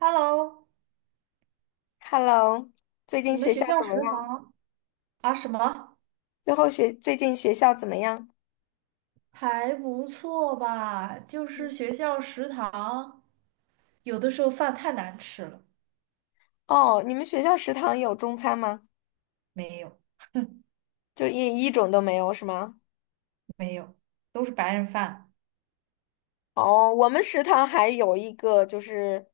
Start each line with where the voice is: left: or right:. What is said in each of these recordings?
right: Hello，
left: Hello，最近
right: 你们
left: 学
right: 学
left: 校
right: 校
left: 怎么
right: 食
left: 样？
right: 堂啊什么
left: 最近学校怎么样？
right: 还不错吧？就是学校食堂有的时候饭太难吃了。
left: 哦，你们学校食堂有中餐吗？
right: 没有
left: 就一种都没有是吗？
right: 没有，都是白人饭。
left: 哦，我们食堂还有一个就是，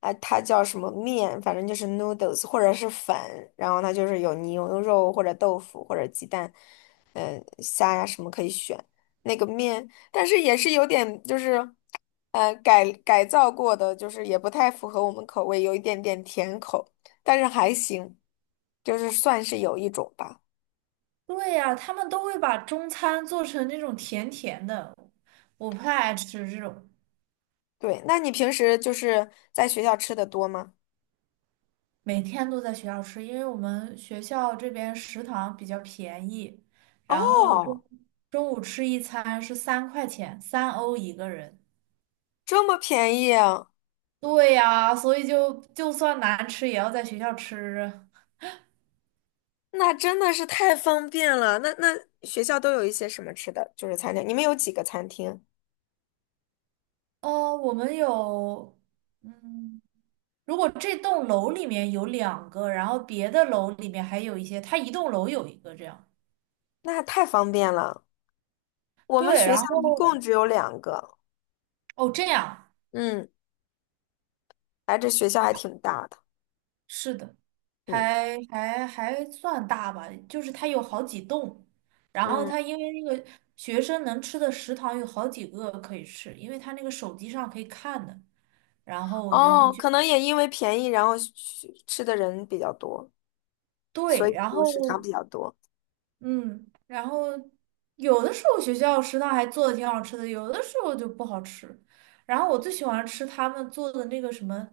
left: 啊，它叫什么面，反正就是 noodles 或者是粉，然后它就是有牛肉或者豆腐或者鸡蛋，虾呀什么可以选。那个面，但是也是有点就是，改造过的，就是也不太符合我们口味，有一点点甜口，但是还行，就是算是有一种吧。
right: 对呀，他们都会把中餐做成那种甜甜的，我不太爱吃这种。
left: 对，那你平时就是在学校吃的多吗？
right: 每天都在学校吃，因为我们学校这边食堂比较便宜，然后中
left: 哦，
right: 中午吃一餐是三块钱，3欧一个人。
left: 这么便宜啊！
right: 对呀，所以就算难吃，也要在学校吃啊。
left: 那真的是太方便了。那学校都有一些什么吃的，就是餐厅。你们有几个餐厅？
right: 哦，我们有，嗯，如果这栋楼里面有两个，然后别的楼里面还有一些，它一栋楼有一个这样。
left: 那太方便了。我们
right: 对，
left: 学校
right: 然
left: 一共
right: 后
left: 只有两个。
right: 哦，这样
left: 嗯，哎，这学校还挺大的。
right: 是的，
left: 嗯
right: 还算大吧，就是它有好几栋，然后
left: 嗯，
right: 它因为那个学生能吃的食堂有好几个可以吃，因为它那个手机上可以看的，然后我就会
left: 哦，
right: 去。
left: 可能也因为便宜，然后去吃的人比较多，所
right: 对，
left: 以
right: 然
left: 就食堂
right: 后
left: 比较多。
right: 嗯，然后有的时候学校食堂还做的挺好吃的，有的时候就不好吃。然后我最喜欢吃他们做的那个什么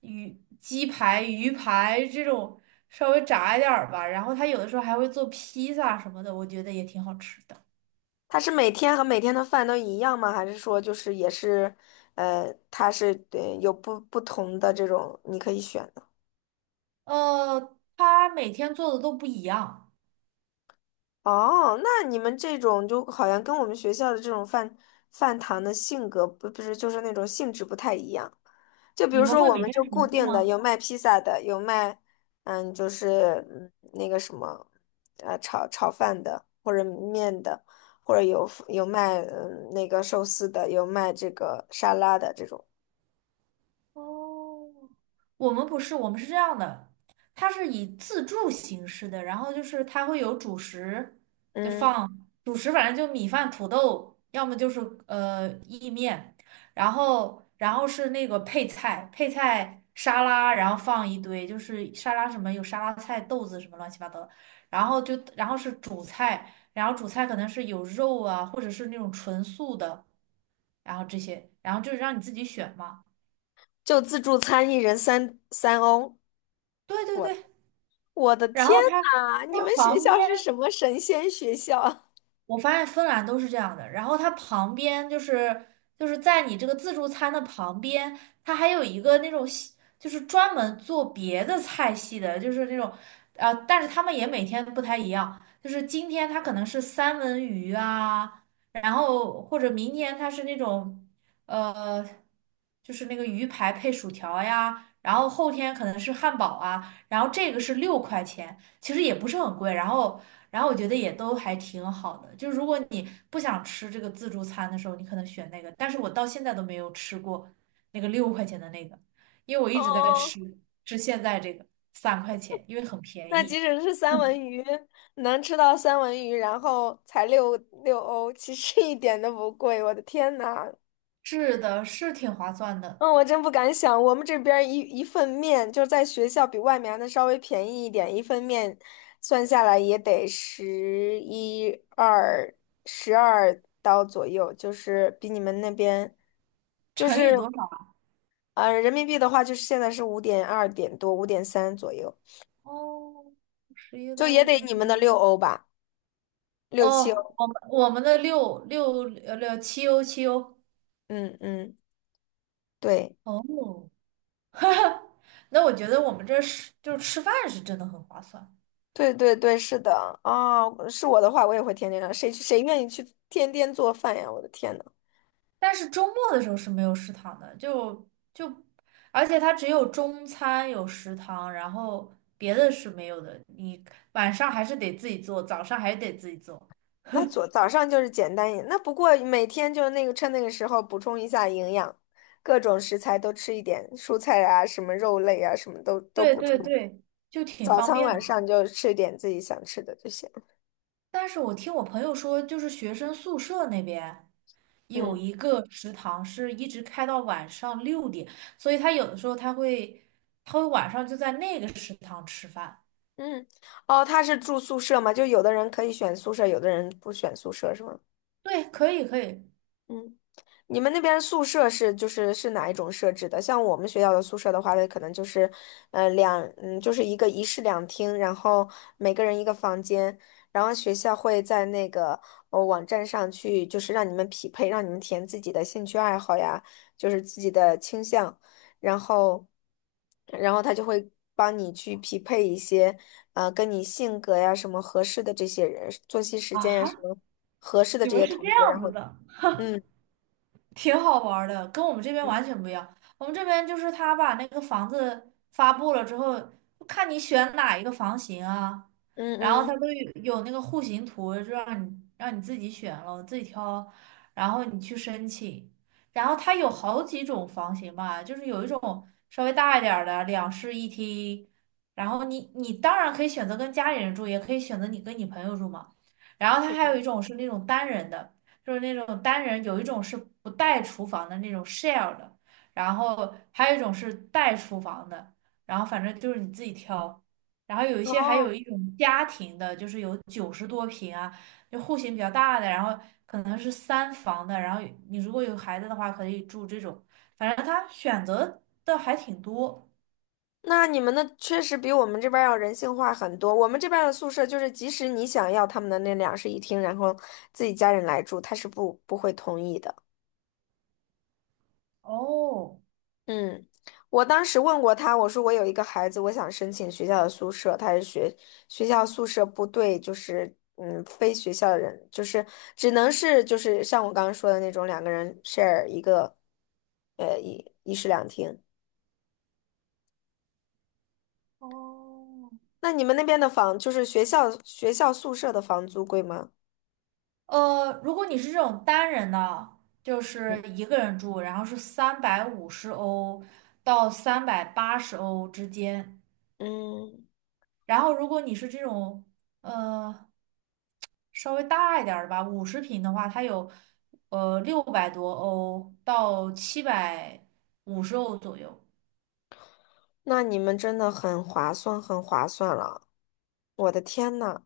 right: 鱼鸡排、鱼排这种稍微炸一点儿吧。然后他有的时候还会做披萨什么的，我觉得也挺好吃的。
left: 它是每天和每天的饭都一样吗？还是说就是也是，它是对有不同的这种你可以选？的。
right: 他每天做的都不一样。
left: 哦，那你们这种就好像跟我们学校的这种饭堂的性格不是就是那种性质不太一样。就比
right: 你
left: 如
right: 们
left: 说，
right: 会
left: 我
right: 每
left: 们
right: 天
left: 就固
right: 重复
left: 定的
right: 吗？
left: 有卖披萨的，有卖就是那个什么炒饭的，或者面的，或者有卖那个寿司的，有卖这个沙拉的这种。
right: 哦，我们不是，我们是这样的，它是以自助形式的，然后就是它会有主食，就
left: 嗯，
right: 放主食，反正就米饭、土豆，要么就是意面，然后是那个配菜，配菜沙拉，然后放一堆，就是沙拉什么有沙拉菜、豆子什么乱七八糟的，然后就然后是主菜，然后主菜可能是有肉啊，或者是那种纯素的，然后这些，然后就是让你自己选嘛。
left: 就自助餐一人三欧，
right: 对对
left: 我的
right: 对。
left: 我的
right: 然
left: 天
right: 后它
left: 呐，你们
right: 它
left: 学
right: 旁
left: 校
right: 边，
left: 是什么神仙学校？
right: 我发现芬兰都是这样的。然后它旁边就是在你这个自助餐的旁边，它还有一个那种西就是专门做别的菜系的，就是那种但是他们也每天不太一样。就是今天它可能是三文鱼啊，然后或者明天它是那种呃，就是那个鱼排配薯条呀，然后后天可能是汉堡啊，然后这个是六块钱。其实也不是很贵，然后我觉得也都还挺好的，就如果你不想吃这个自助餐的时候，你可能选那个，但是我到现在都没有吃过那个六块钱的那个，因为我一直在
left: 哦，
right: 吃现在这个三块钱，因为很便
left: 那即
right: 宜。
left: 使是三文
right: 嗯，
left: 鱼，能吃到三文鱼，然后才六欧，其实一点都不贵。我的天呐，
right: 是的，是挺划算的。
left: 嗯，我真不敢想，我们这边儿一份面，就在学校比外面还能稍微便宜一点，一份面算下来也得十一二12刀左右，就是比你们那边，就
right: 乘
left: 是
right: 以多少啊？
left: 人民币的话，就是现在是5.2点多，5.3左右，
right: 哦，十一点
left: 就也得你们的六
right: 五。
left: 欧吧。六七
right: 哦，
left: 欧。
right: 我们的六七欧七欧。
left: 嗯嗯，对
right: 哦，那我觉得我们这是就是吃饭是真的很划算。
left: 对对对，是的啊，是我的话，我也会天天让谁去谁愿意去天天做饭呀？我的天呐，
right: 但是周末的时候是没有食堂的，就，而且它只有中餐有食堂，然后别的是没有的。你晚上还是得自己做，早上还得自己做。
left: 那早上就是简单一点，那不过每天就是那个趁那个时候补充一下营养，各种食材都吃一点，蔬菜啊，什么肉类啊，什么都
right: 对
left: 补充。
right: 对对，就挺
left: 早
right: 方
left: 餐
right: 便的。
left: 晚上就吃点自己想吃的就行。
right: 但是我听我朋友说，就是学生宿舍那边有
left: 嗯
right: 一个食堂是一直开到晚上6点，所以他有的时候他会晚上就在那个食堂吃饭。
left: 嗯，哦，他是住宿舍吗？就有的人可以选宿舍，有的人不选宿舍是吗？
right: 对，可以可以。
left: 嗯。你们那边宿舍是哪一种设置的？像我们学校的宿舍的话，它可能就是，就是一个一室两厅，然后每个人一个房间，然后学校会在那个网站上去，就是让你们匹配，让你们填自己的兴趣爱好呀，就是自己的倾向，然后，然后，他就会帮你去匹配一些，跟你性格呀什么合适的这些人，作息时
right: 啊
left: 间呀什
right: 哈，
left: 么合适的
right: 你
left: 这
right: 们
left: 些
right: 是这
left: 同学，
right: 样
left: 然后
right: 子的。
left: 嗯。
right: 挺好玩儿的，跟我们这边完全不一样。我们这边就是他把那个房子发布了之后，就看你选哪一个房型啊，
left: 嗯
right: 然后他
left: 嗯
right: 都有那个户型图，就让你自己选了，自己挑，然后你去申请。然后他有好几种房型吧，就是有一种稍微大一点儿的两室一厅，然后你当然可以选择跟家里人住，也可以选择你跟你朋友住嘛。然后他还有一
left: 嗯，
right: 种是那种单人的。就是那种单人，有一种是不带厨房的那种 share 的，然后还有一种是带厨房的，然后反正就是你自己挑。然后有一些还有
left: 哦，
right: 一种家庭的，就是有90多平啊，就户型比较大的，然后可能是三房的，然后你如果有孩子的话，可以住这种。反正他选择的还挺多。
left: 那你们的确实比我们这边儿要人性化很多。我们这边儿的宿舍就是，即使你想要他们的那两室一厅，然后自己家人来住，他是不会同意的。
right: 哦，
left: 嗯，我当时问过他，我说我有一个孩子，我想申请学校的宿舍，他是学校宿舍不对，就是非学校的人，就是只能是就是像我刚刚说的那种两个人 share 一个，一室两厅。那你们那边的房，就是学校宿舍的房租贵吗？
right: 如果你是这种单人的，就
left: 嗯
right: 是一个人住，然后是350欧到380欧之间。
left: 嗯，
right: 然后如果你是这种呃稍微大一点儿的吧，50平的话，它有600多欧到750欧左右。
left: 那你们真的很划算，很划算了。我的天呐，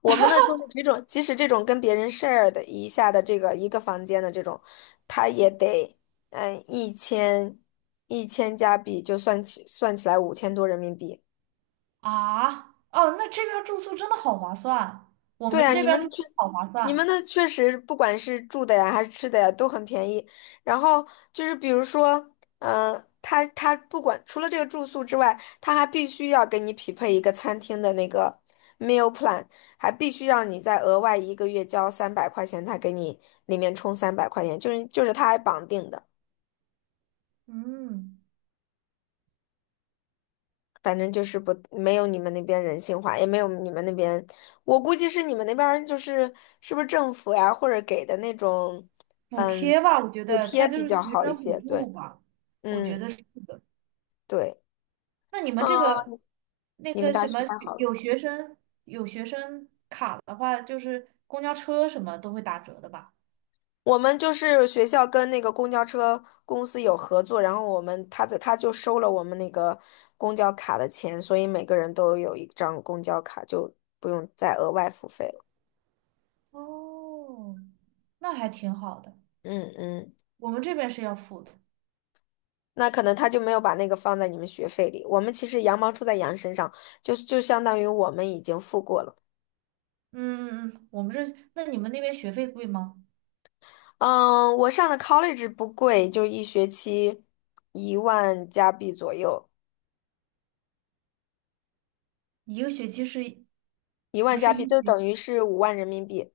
left: 我们呢就是这种，即使这种跟别人 share 的一下的这个一个房间的这种，他也得嗯一千一千加币，就算起来5000多人民币。
right: 啊，哦，那这边儿住宿真的好划算，我
left: 对
right: 们
left: 啊，
right: 这边儿住宿好划
left: 你们
right: 算。
left: 那确实不管是住的呀还是吃的呀都很便宜。然后就是比如说，他不管除了这个住宿之外，他还必须要给你匹配一个餐厅的那个 meal plan，还必须让你再额外一个月交三百块钱，他给你里面充三百块钱，就是他还绑定的。
right: 嗯。
left: 反正就是不，没有你们那边人性化，也没有你们那边，我估计是你们那边儿就是是不是政府呀，或者给的那种，
right: 补
left: 嗯，
right: 贴吧，我觉
left: 补
right: 得
left: 贴
right: 它就
left: 比
right: 是
left: 较
right: 学
left: 好一
right: 生补
left: 些。对，
right: 助吧，我觉
left: 嗯，
right: 得是的。
left: 对，
right: 那你们
left: 嗯，
right: 这个那
left: 你们
right: 个
left: 大
right: 什
left: 学
right: 么学，
left: 太好了。
right: 有学生卡的话，就是公交车什么都会打折的吧？
left: 我们就是学校跟那个公交车公司有合作，然后我们他就收了我们那个公交卡的钱，所以每个人都有一张公交卡，就不用再额外付费了。
right: 哦，那还挺好的。
left: 嗯嗯。
right: 我们这边是要付的。
left: 那可能他就没有把那个放在你们学费里。我们其实羊毛出在羊身上，就相当于我们已经付过了。
right: 嗯嗯嗯，我们这，那你们那边学费贵吗？
left: 嗯，我上的 college 不贵，就一学期一万加币左右，
right: 一个学期是，
left: 一
right: 不
left: 万加
right: 是
left: 币
right: 一
left: 就
right: 学
left: 等于是5万人民币，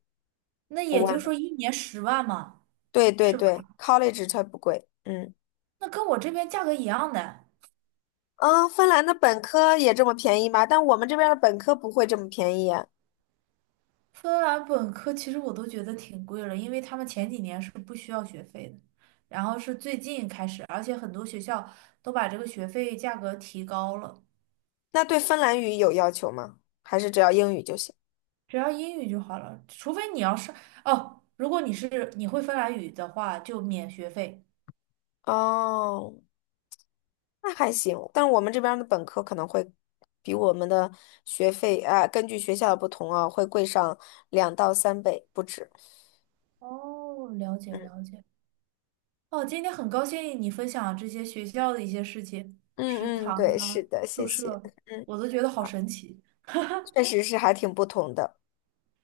right: 那
left: 五
right: 也就
left: 万。
right: 是说一年10万嘛，
left: 对对
right: 是吧？
left: 对，college 它不贵。嗯
right: 那跟我这边价格一样的。
left: 嗯，芬兰的本科也这么便宜吗？但我们这边的本科不会这么便宜啊。
right: 芬兰本科其实我都觉得挺贵了，因为他们前几年是不需要学费的，然后是最近开始，而且很多学校都把这个学费价格提高了，
left: 那对芬兰语有要求吗？还是只要英语就行？
right: 只要英语就好了，除非你要上，哦，如果你是你会芬兰语的话，就免学费。
left: 哦。那还行，但是我们这边儿的本科可能会比我们的学费啊，根据学校的不同啊，会贵上2到3倍不止。
right: 哦，了解了
left: 嗯
right: 解。哦，今天很高兴你分享这些学校的一些事情，食
left: 嗯嗯，
right: 堂
left: 对，是
right: 啊，
left: 的，谢
right: 宿
left: 谢。
right: 舍，
left: 嗯，
right: 我都觉得好神奇。
left: 确实是还挺不同的。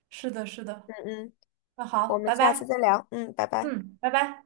right: 是的，是的。
left: 嗯嗯，
right: 那好，
left: 我们
right: 拜
left: 下次
right: 拜。
left: 再聊。嗯，拜拜。
right: 嗯，拜拜。